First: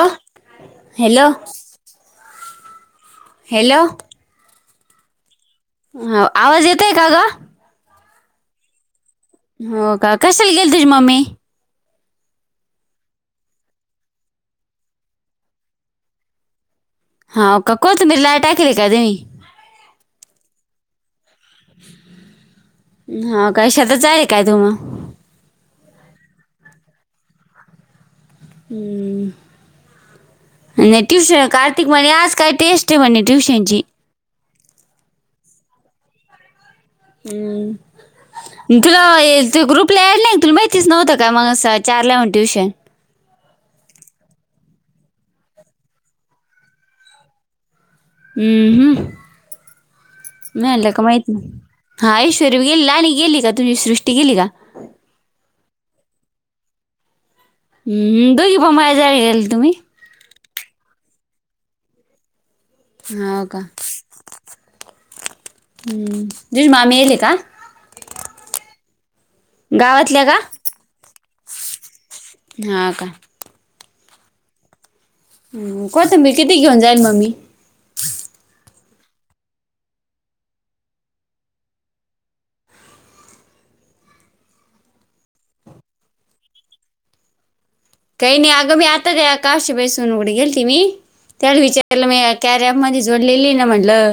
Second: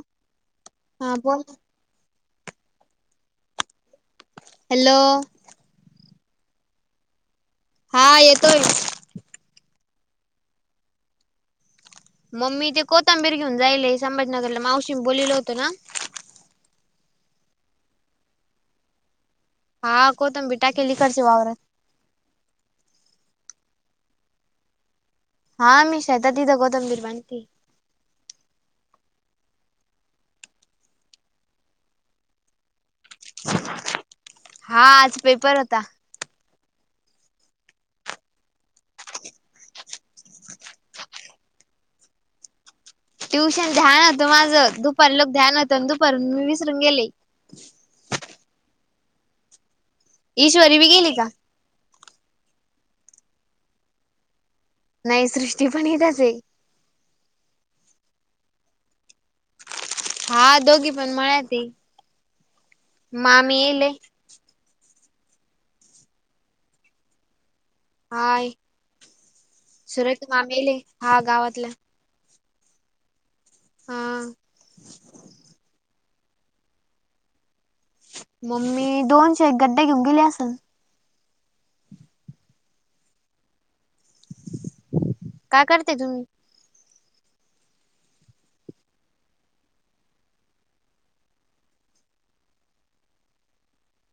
अं हा हॅलो! बोल hello! Hello! हा आवाज येतोय का ग? हा येतोय. हो का कशाला गेली तुझी मम्मी? मम्मी ते कोथंबीर घेऊन जायल संभाजीनगरला मावशींनी बोललेलं होतं ना. होव का कोथींबीर [unintelligible] हा कोथंबी टाकिली इकडच्या वावरात. हा कशाचा आहे काय तु म. हा मी शता [unintelligible] हम्म. आणि ट्यूशन कार्तिक म्हणे आज काय टेस्ट आहे म्हणे ट्यूशनची. हा आज पेपर होता. हम्म. तुला ती ग्रुपला एडला तुला माहितीच नव्हतं का मग चार लावण ट्युशन. ट्युशन ध्यान होतं माझं दुपार लोक ध्यान होतं आणि दुपार मी विसरून गेले. हम्म हम्, ईश्वरी बी मला का गेली माहित नाही. हा ऐश्वरय बी गेली, लाली गेली का? तुझी सृष्टी गेली का? नाही सृष्टी पण हितच आहे. ह् दोघी [unintelligible] जाय गेल तुम्ही. हा दोघी पण मळ्यातय. हाव का हम्म [unintelligible] माम्याल का? हाय गावातल्या सुरत का मामेले हा गावातला. हा का. हा. ह कोतंबीर किती घेऊन जाईल मम्मी? मम्मी दोनशे एक गड्डे घेऊन गेली असल. का करते तुम्ही? काही नाही अगं मी आता ग [unintelligible] बेसून सोनू कड गेलती मी. त्याला विचारलं मी [unintelligible] मध्ये जोडलेलीय ना म्हटलं.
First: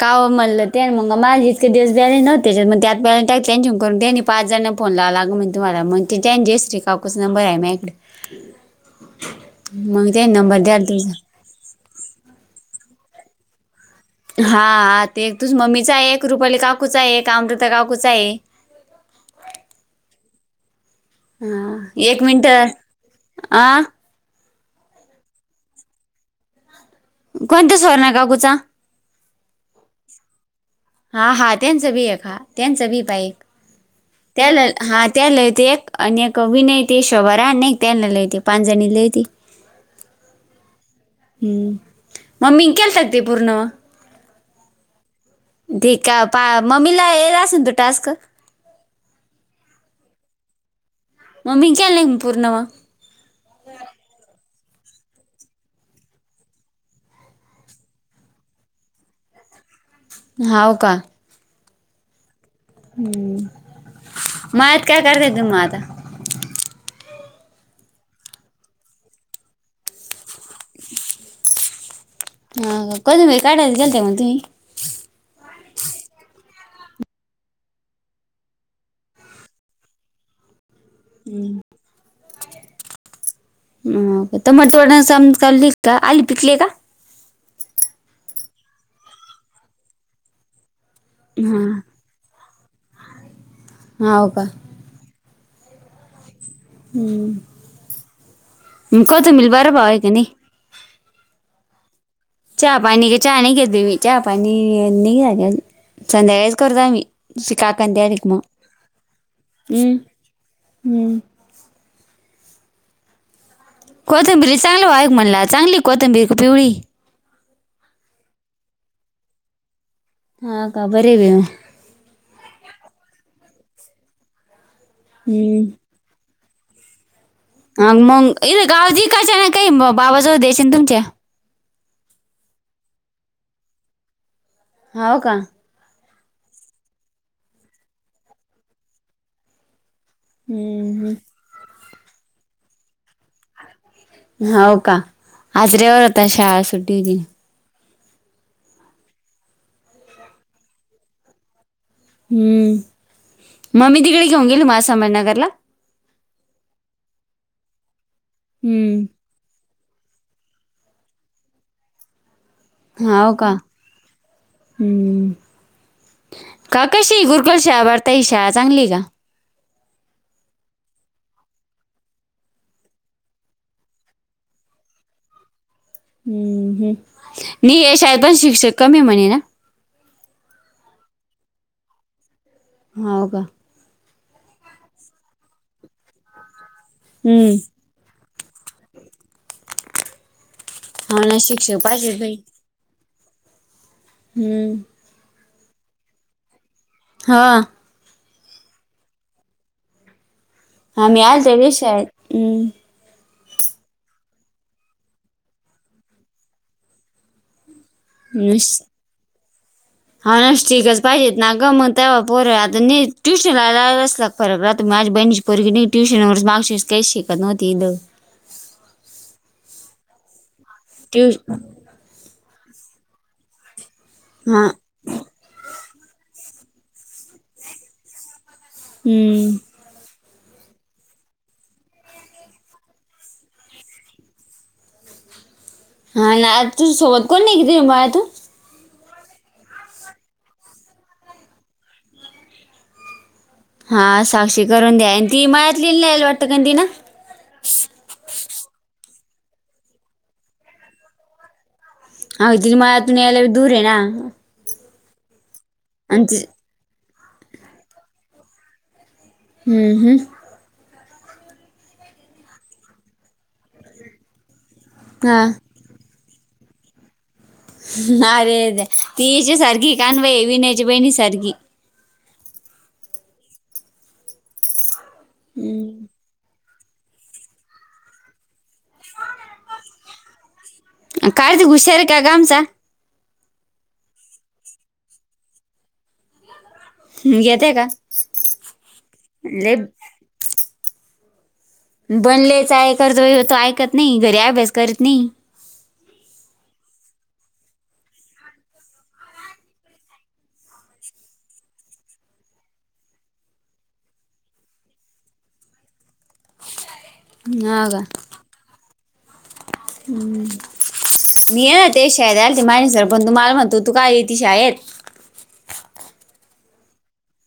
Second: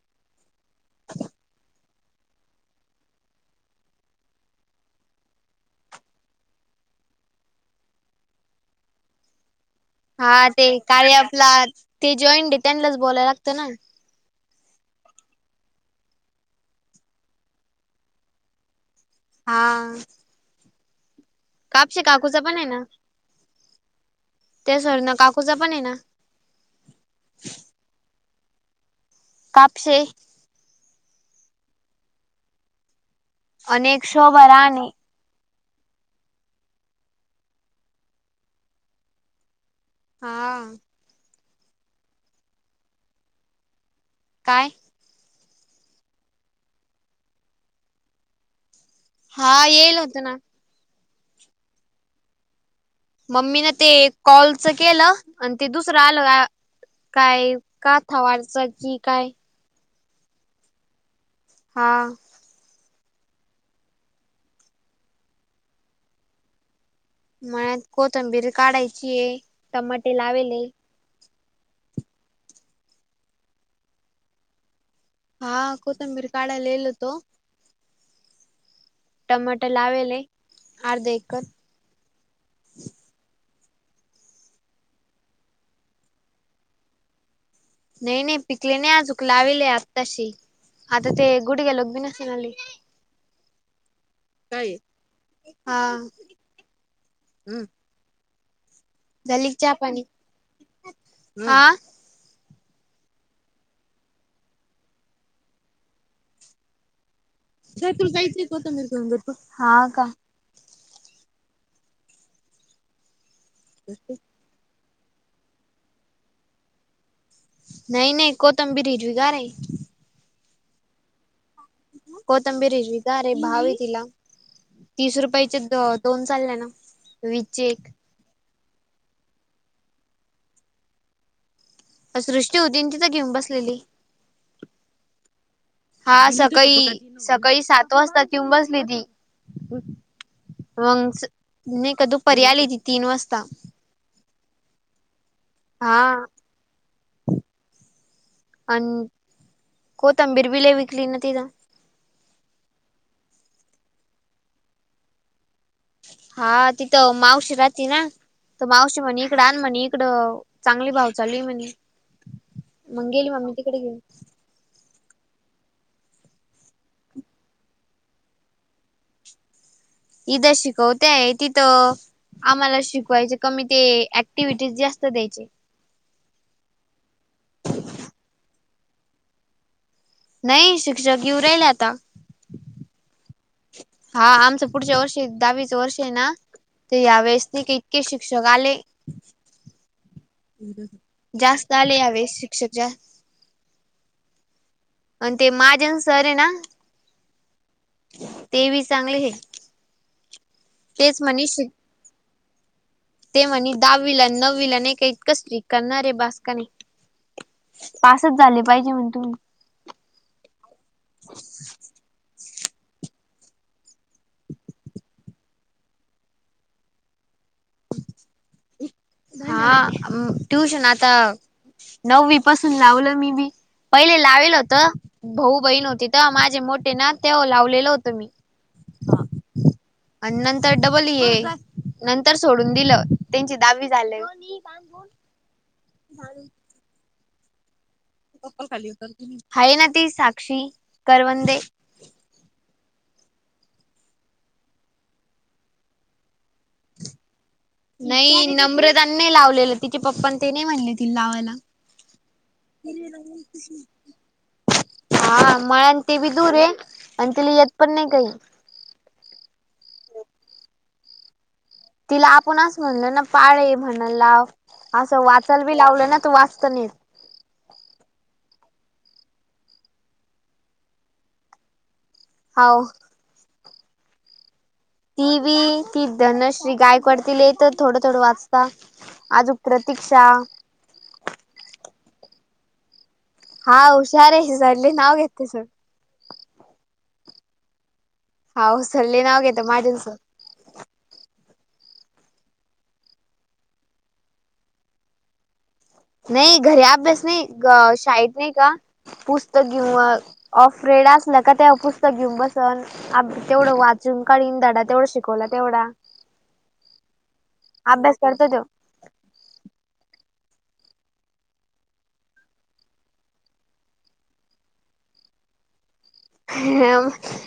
काव म्हणलं त्या अन् मग माझे [unintelligible] पाच जण फोन लावला. अगं म्हणतो मला म्हणती त्यांच्या काकुच नंबर हाय मायाकडं. मग द्या नंबर द्याला तुमच. ला ते जॉईंट आहे त्यांनाच बोलाय लागतं ना. हा ते एक तूच मम्मीचा, ये एक रुपाली काकूचा, ये एक अमृता काकूचा ये. हा हा कापशी एक काकूचा पण आहे मिनटं ना. आ त्या सुवर्णा काकूचा पण आहे ना. कोणत्या सुवर्णा काकूचा? कापशे हा हा त्यांच भी एक हा त्याचा भी पा. एक अनेक शोभा त्याला राणे. हा त्यालय ते एक आणि एक विनय ते शोभारा एक त्याला लयत पाच जणी लय ती. हा हम्म, मगं मी केलता की पूर्ण काय? ठीक आ पहा. मम्मीला येईला आसन तो टास्क, हा येईल होत ना. मम्मी च झालं की नाही पूर्ण मगं. मम्मीन ते कॉलच केलं आणि ते दुसरं आलं काय. का ठावा अडचण करतो की काय. हाव का, हा हम्म. मळ्यात काय करता येत नाही. तुम्हांला आता मळ्यात कोथंबीरी काढायची आहे. टमाटे लावेले. हा कोथिंबीर काढायला गेलत्या मग तु्ही? हा कोथंबीर काढायला गेलतो. टमाट लावेल अर्धा एकर टमाट वडम चाली का आली पिकली आहे का. नाही नाही पिकले नाही आजुन लावेले आता. आता ते कुठं गेलो हा बी असे नाही आली. हां हो का हा हम् मग झाली कोथिंबीर का चहा बरं भाव आहे पाणी? का नाही हा, चहा- पाणी चहा घेत नाही. चहा नाही घेत बाई मी नाही नाही आल्यानं संध्याकाळीच करतो मी. हा हम् का हम् कोथंबीरी चांगलं वाढला म्हणला चांगली कोथंबीर का पिवळी नाही नाही कोथंबीर हिरवी गार हाय. हा का बर हो, कोथंबीरी हिरवी गार आहे. भाव आहे तिला तीस हम्म. रुपयाचे अ दोन चालले ना. वीस चे अ मग इथे गावाची कायची ना काही भावा जवळ द्यायची ना तुमच्या, सृष्टी होती तिथं घेऊन बसलेली. हो, का. हा सकाळी सकाळी सात वाजता ति येऊन बसली ती. मंग नाही का दुपारी आली ती तीन वाजता. हो का आज हा रविवार होता शाळा सुट्टी होती. आण कोथबीर बी लय विकली ना तिन. हम्म, मग मी तिकडे घेऊन गेले माझ्या संग नगरला. हा तिथं मावशी राहते ना त मावशी म्हणे, हम्म इकड आण म्हणे इकडं चांगली भाव चालली म्हणे. मग गेली हो का मम्मी तिकडे घेऊन. हम्म का कशी गुरुकुल शाळा? बरं ताई ही शाळा चांगली का? इद शिकवत्याय तिथं आम्हाला शिकवायचे कमी ते ऍक्टिव्हिटीज जास्त द्यायचे. हम्म हम्म मी हे शाळेत पण शिक्षक कमी म्हणे ना? नाही शिक्षक येऊ राहिले आता हो का, हा आमचं पुढच्या वर्षी दहावीच वर्ष आहे ना ते या वेळेस हम्म नाही काही की शिक्षका आले. हो ना जास्त शिक्षक आले ह्या पाहिजे वेळेस बाई शिक्षक जास्त हम्म. आणि ते महाजन सर आहेत ना.. हां ते बी चांगले हे हो मी तेच म्हणे आलते बी शिक शाळेत.. ते म्हणे दहावी ला नववी ला नाही का इतक स्ट्रिक्ट करणार आहे बास की नाही. पासच झाले नुस- पाहिजे म्हणे तुम्ही हा न स्ट्रिक्टच पाहिजेत ना, मगच तेव्हा पोर आता नीत ट्यूशनलाला रस् लाग फरक राहतो माझ्या बहिणीची पोरगी नाही ट्यूशनवरच मावशी काहीच शिकत नव्हती इद. हा ट्युशन आता ट्युश नववी पासून लावलं मी बी पहिले लावेल हा होत. भाऊ बहीण होती तर माझे मोठे ना ते लावलेलं होतं मी. हम्म. अनंतर डबल येे. नंतर सोडून दिलं त्यांची दहावी झालं. हा ना आ तू सोबत कोण नाही कती बाळ तू. हाय ना ती साक्षी करवंदे. हा साक्षी करवंदे आहे ना ती आणि ती मळ्यातलि जाला वाटतं का ती ना. नाही नम्रता नाही लावलेलं तिचे पप्पा ते नाही म्हणले ति लावायला. हाव तिला मळयांतून यायला पण दूर आहे ना. हा मळ आणि ते बी दूर आहे. आणि तिला येत पण नाही काही. हम्म हम्म. तिला आपण अस म्हणल ना पाळे म्हणल लाव असं हा वाचाल बी लावलं ना तू वाचत नाहीच येत. अरेरे तीची सारखी कान भी विण्याची बहीणी सारखी, हाव. तीभी ती धनश्री गायकवाड तीला येत थोडं थोडं वाच आजूक प्रती्क्षा कार्तिक हुशार आहे काय गं आमचा हा हुशार आहे सल्ले नाव घेतस. ह घेते का. हवं सल्ले नाव घेता ले महाजन सर. बनलेले चाळे करतो वग तो ऐकत नाही घरी अभ्यास करत नाही. नाही घरी अभ्यास नाही, ग शाळेत नाही का, पुस्तक घेऊन ऑफ रेड असला का ते पुस्तक घेऊन बसन. अ तेवढं वाचून काढीन धडा तेवढा शिकवला तेवढा. ह का अभ्यास करतो तो. हम्म. मी येणार ना ते शाळेत आल महाजन सर पण तो मला म्हणतो तू काय इति शाळेत.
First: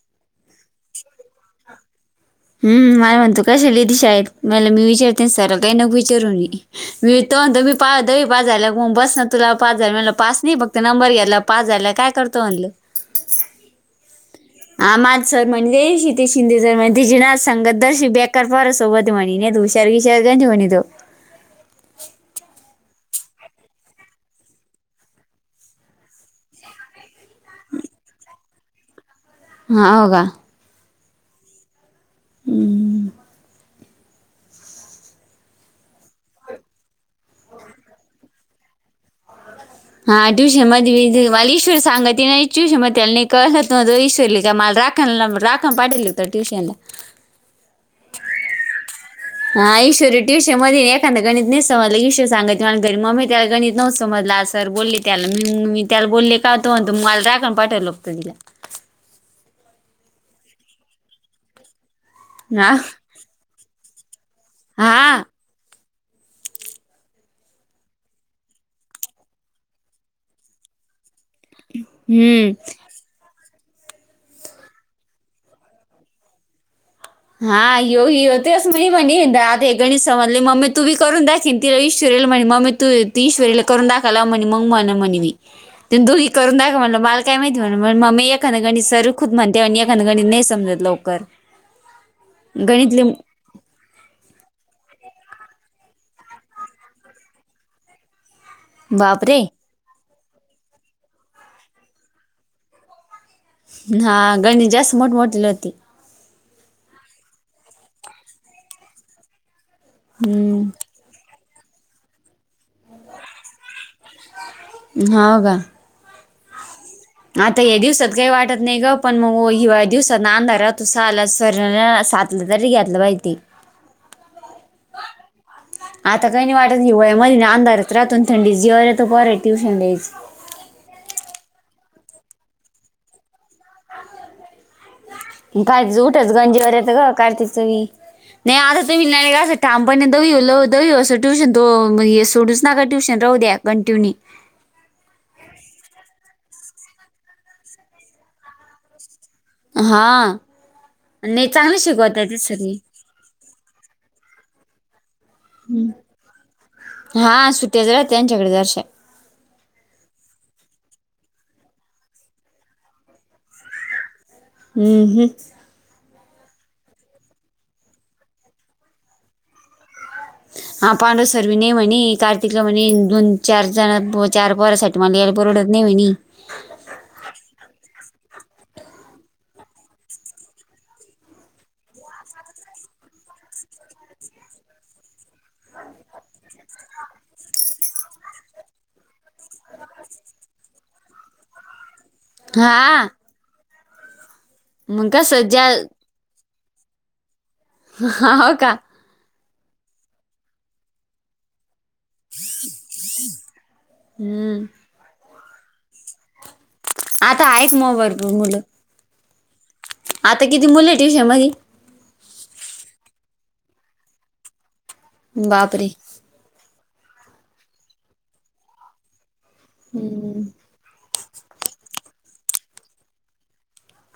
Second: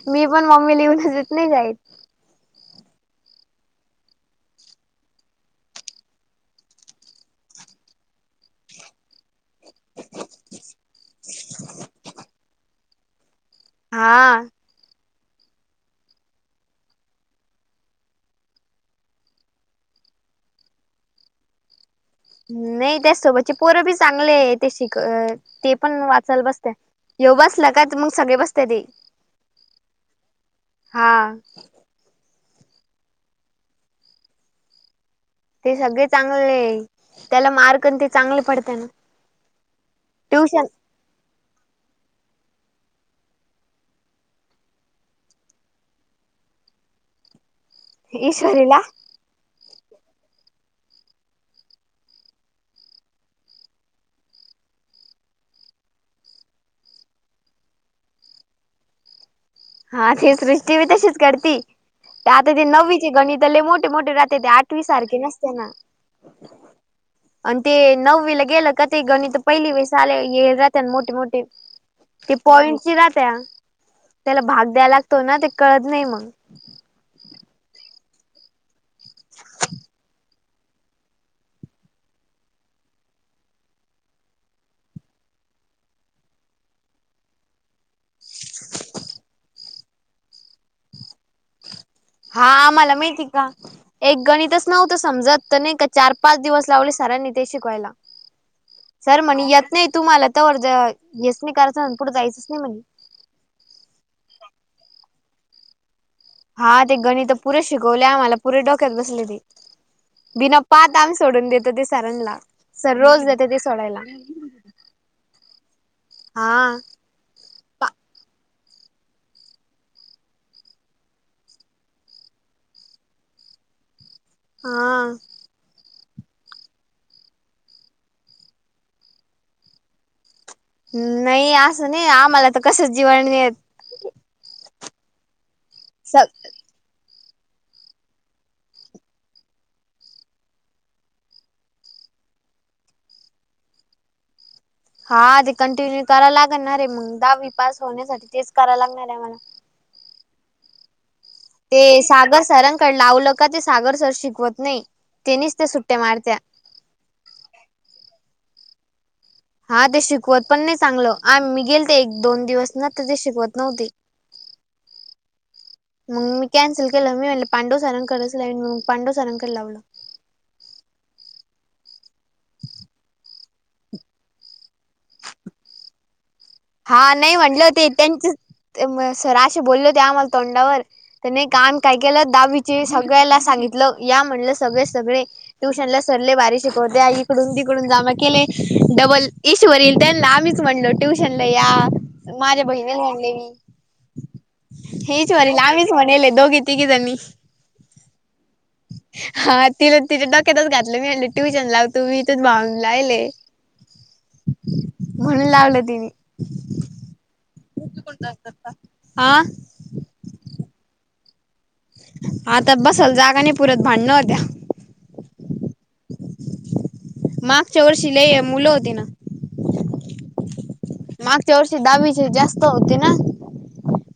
मी पण मम्मीला येऊन देत नाही शाळेत. हम् मला म्हणतो कशाला येती शाळेत मला मी विचारते सरला काही नको विचारून. मी तो तो म्हणतो मी दहावी पास घेऊन बसल. तुला पास झाल्या वर म्हलं पास नाही फक्त नंबर घ्याला पास झाला काय करतो म्हणलं. हा. हा माजसर म्हणजे श ते शिंदे सर म्हण तची नाच सांगत दर्श बेकार पोरा सोबत [unintelligible] मणी नाही हूषार विशार गंज हे म्हणी तो. [unintelligible] नाही त्याच सोबतचे पोरं बी चांगले ते शिक ते पण वाचायला बसत्या. यो बसला का मग सगळे बसते ते. ह हो का. हां. हम. ते सगळे चांगले त्याला मार्कण ते चांगले पडत ना. हा ट्युशन ट्यूशन मध्ये वालीस. ईश्वर सांगत त नाही ट्यूशन म त्याला कसत नतं ईश्वर लि त्या मला राखणला राखण पाठलं होत ट्यूशनला. [unintelligible] ईश्वरिला. हा ईश्वरर ट्युशन मध्ये एखादा गणित नाही समजलं ईश्र सांगत मला घरी मम्मी त्याला गणितं नवोत समजलं अस. सर बोलले त्याला मी मी त्याला बोलले का होतो म्हणतो मगला रागाण पाठवलंोतं तिला. हा ते सृष्टी बी तशीच करते तर आता ते हा नववीचे गणितले मोठे मोठे राहत्या. ते आठवी सारखे नसते ना. ह. [inaudible] आणि ते नऊ वि ला गेलं का ते गणित तर पहिली वेळेस आले राहत आणि मोठे मोठ ते हम्म पॉइंटची राहत्या त्याला भाग द्याय लागतो ना ते कळत नाही मग हा येो तेस म मनी ते गणे स [unintelligible] म्ह मम्मी तू बी करून दाखेन तिला ईश्वरयल म्हणे मम्मी तू ती ईश्वरीला करून दाखयला म्हणे मग म्हणे म्हणे मी ते दोघी करून दाख म्हणलं मला काय माहिती म्हण म मी एखाद गणित सरू खूद म्हणते आणि एखां गणीत नाही समजतते लवकर हा आम्हाला गणितले माहिती का एक गणितच नव्हतं समजत तर नाही का चार पाच दिवस लावले सरांनी ते शिकवायला सर बापरे म्हणे येत नाही तुम्हाला तर येस नाही कारच पुुढं जायचंच नाही म्हणे हा गणात जास्त मोठ मोठी होती हा ते गणित पुरे शिकवले आम्हाला पुरे डोक्यात बसले ते बिना हम्म पात आम्ही सोडून देतो ते सरांला सर रोज देतो ते सोडायला हो का हा आता या दिवसात काही वाटत नाही ग पण मग हि दिवसात अंधारा तुसा आला सर् सट. जरी यात्रा आहे ती हा. आता काही नाही वाटत हिवाळ्यामध अंधारत राहतून थंडी जे य तो पर आहे ट्यूशन येच. नाही असं नाही आम्हाला तर कस जीवण येत. काय येत उठच गंजीवर यच ग कार्त चवी. [unintelligible] नाही आता तुम्ही नाही नाही का असं ठामपणे देऊऊ ल देऊ असं ट्यूशन तो सोडूच नका ट्यूशन राहू द्या कंट्युनी हा ते कंटिन्यू कराय लागणार रे मग दहावी पास होण्यासाठी तेच कराव लागणार आहे आम्हाला हा नाही चांगले ते शिकवता आहे त सागर सगळी सरांकडे लावलं का ते सागर सर शिकवत नाही तेनीच त्या सुट्ट्या मारत्या हा सुट्याच राहते आमच्याकडे दर्शन हा ते शिकवत पण नाही चांगलं आन मी गेलते एक दोन दिवस न तर ते शिकवत नव्हते हम्म हम्म मग मी कॅन्सल केलं मी म्हणले पांडुसरांकडच मग पांडवसरांकड लावलं हा पांढू सर म्हणी नाही म्हणे कार्तिकला म्हणे दोन चार जण चार पोरासाठी तुम्हाला या परवडत नाही म्हणी हा नाही म्हटले होते त्यांचे सर असे बोलले होते आम्हाला तोंडावर त्याने कान काय केलं दहावीचे सगळ्याला सांगितलं या म्हटलं सगळे-सगळे ट्युशनला सोडले बारी शिकवतया इकडून तिकडून जमा केले डबल ईश्वर येईल त्यांना आम्हीच म्हणलो ट्युशनला या माझ्या बहिणीला हा म्हणले मी मग हेच कसं ज्या वरीला म्हणेले दोघी-तिघी जणी हा हो का? हा तिला तिच्या डोक्यातच घातलं मी म्हंटली ट्युशन लाव. तुम्ही इथच भावून लायले हम्म म्हणून लावलं तिने. ह आता आहेक मग भरपर मुलं. आं आता किती मुले आहे ट्यूशन मध्ये? आता बसायला जागा नाही पुरत भांडण होत्या. बापरे! मागच्या वर्षी लई मुलं होती ना हम्म. मागच्या वर्षी दहावीचे जास्त होते ना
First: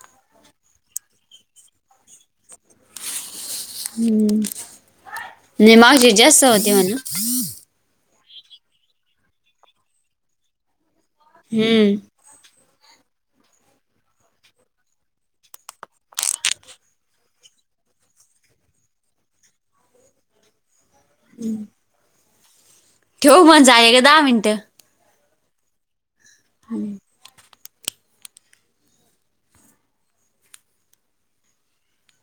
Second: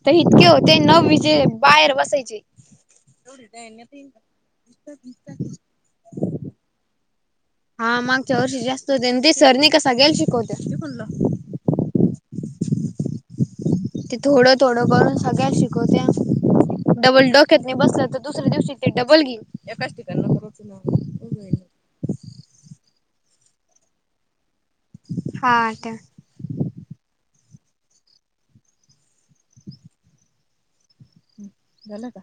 तर इतके होते न नवीचे बाहेर बसायचे. [inaudible] जे माझिन जास्त होते म्हणलं? हा मागच्या वर्षी जास्त होते आणि ते सरनी कसा गेयल शिकवते. हम्म. ते थोडं थोडं करून सगळ्या शिकवत्या डबल डोक्यात नाही बसलं तर दुसऱ्या दिवशी ते डबल घेईन. हम्म. ठेव म्हण जा आहे एक दहा मिनटं. हाट्या आणि झाला का?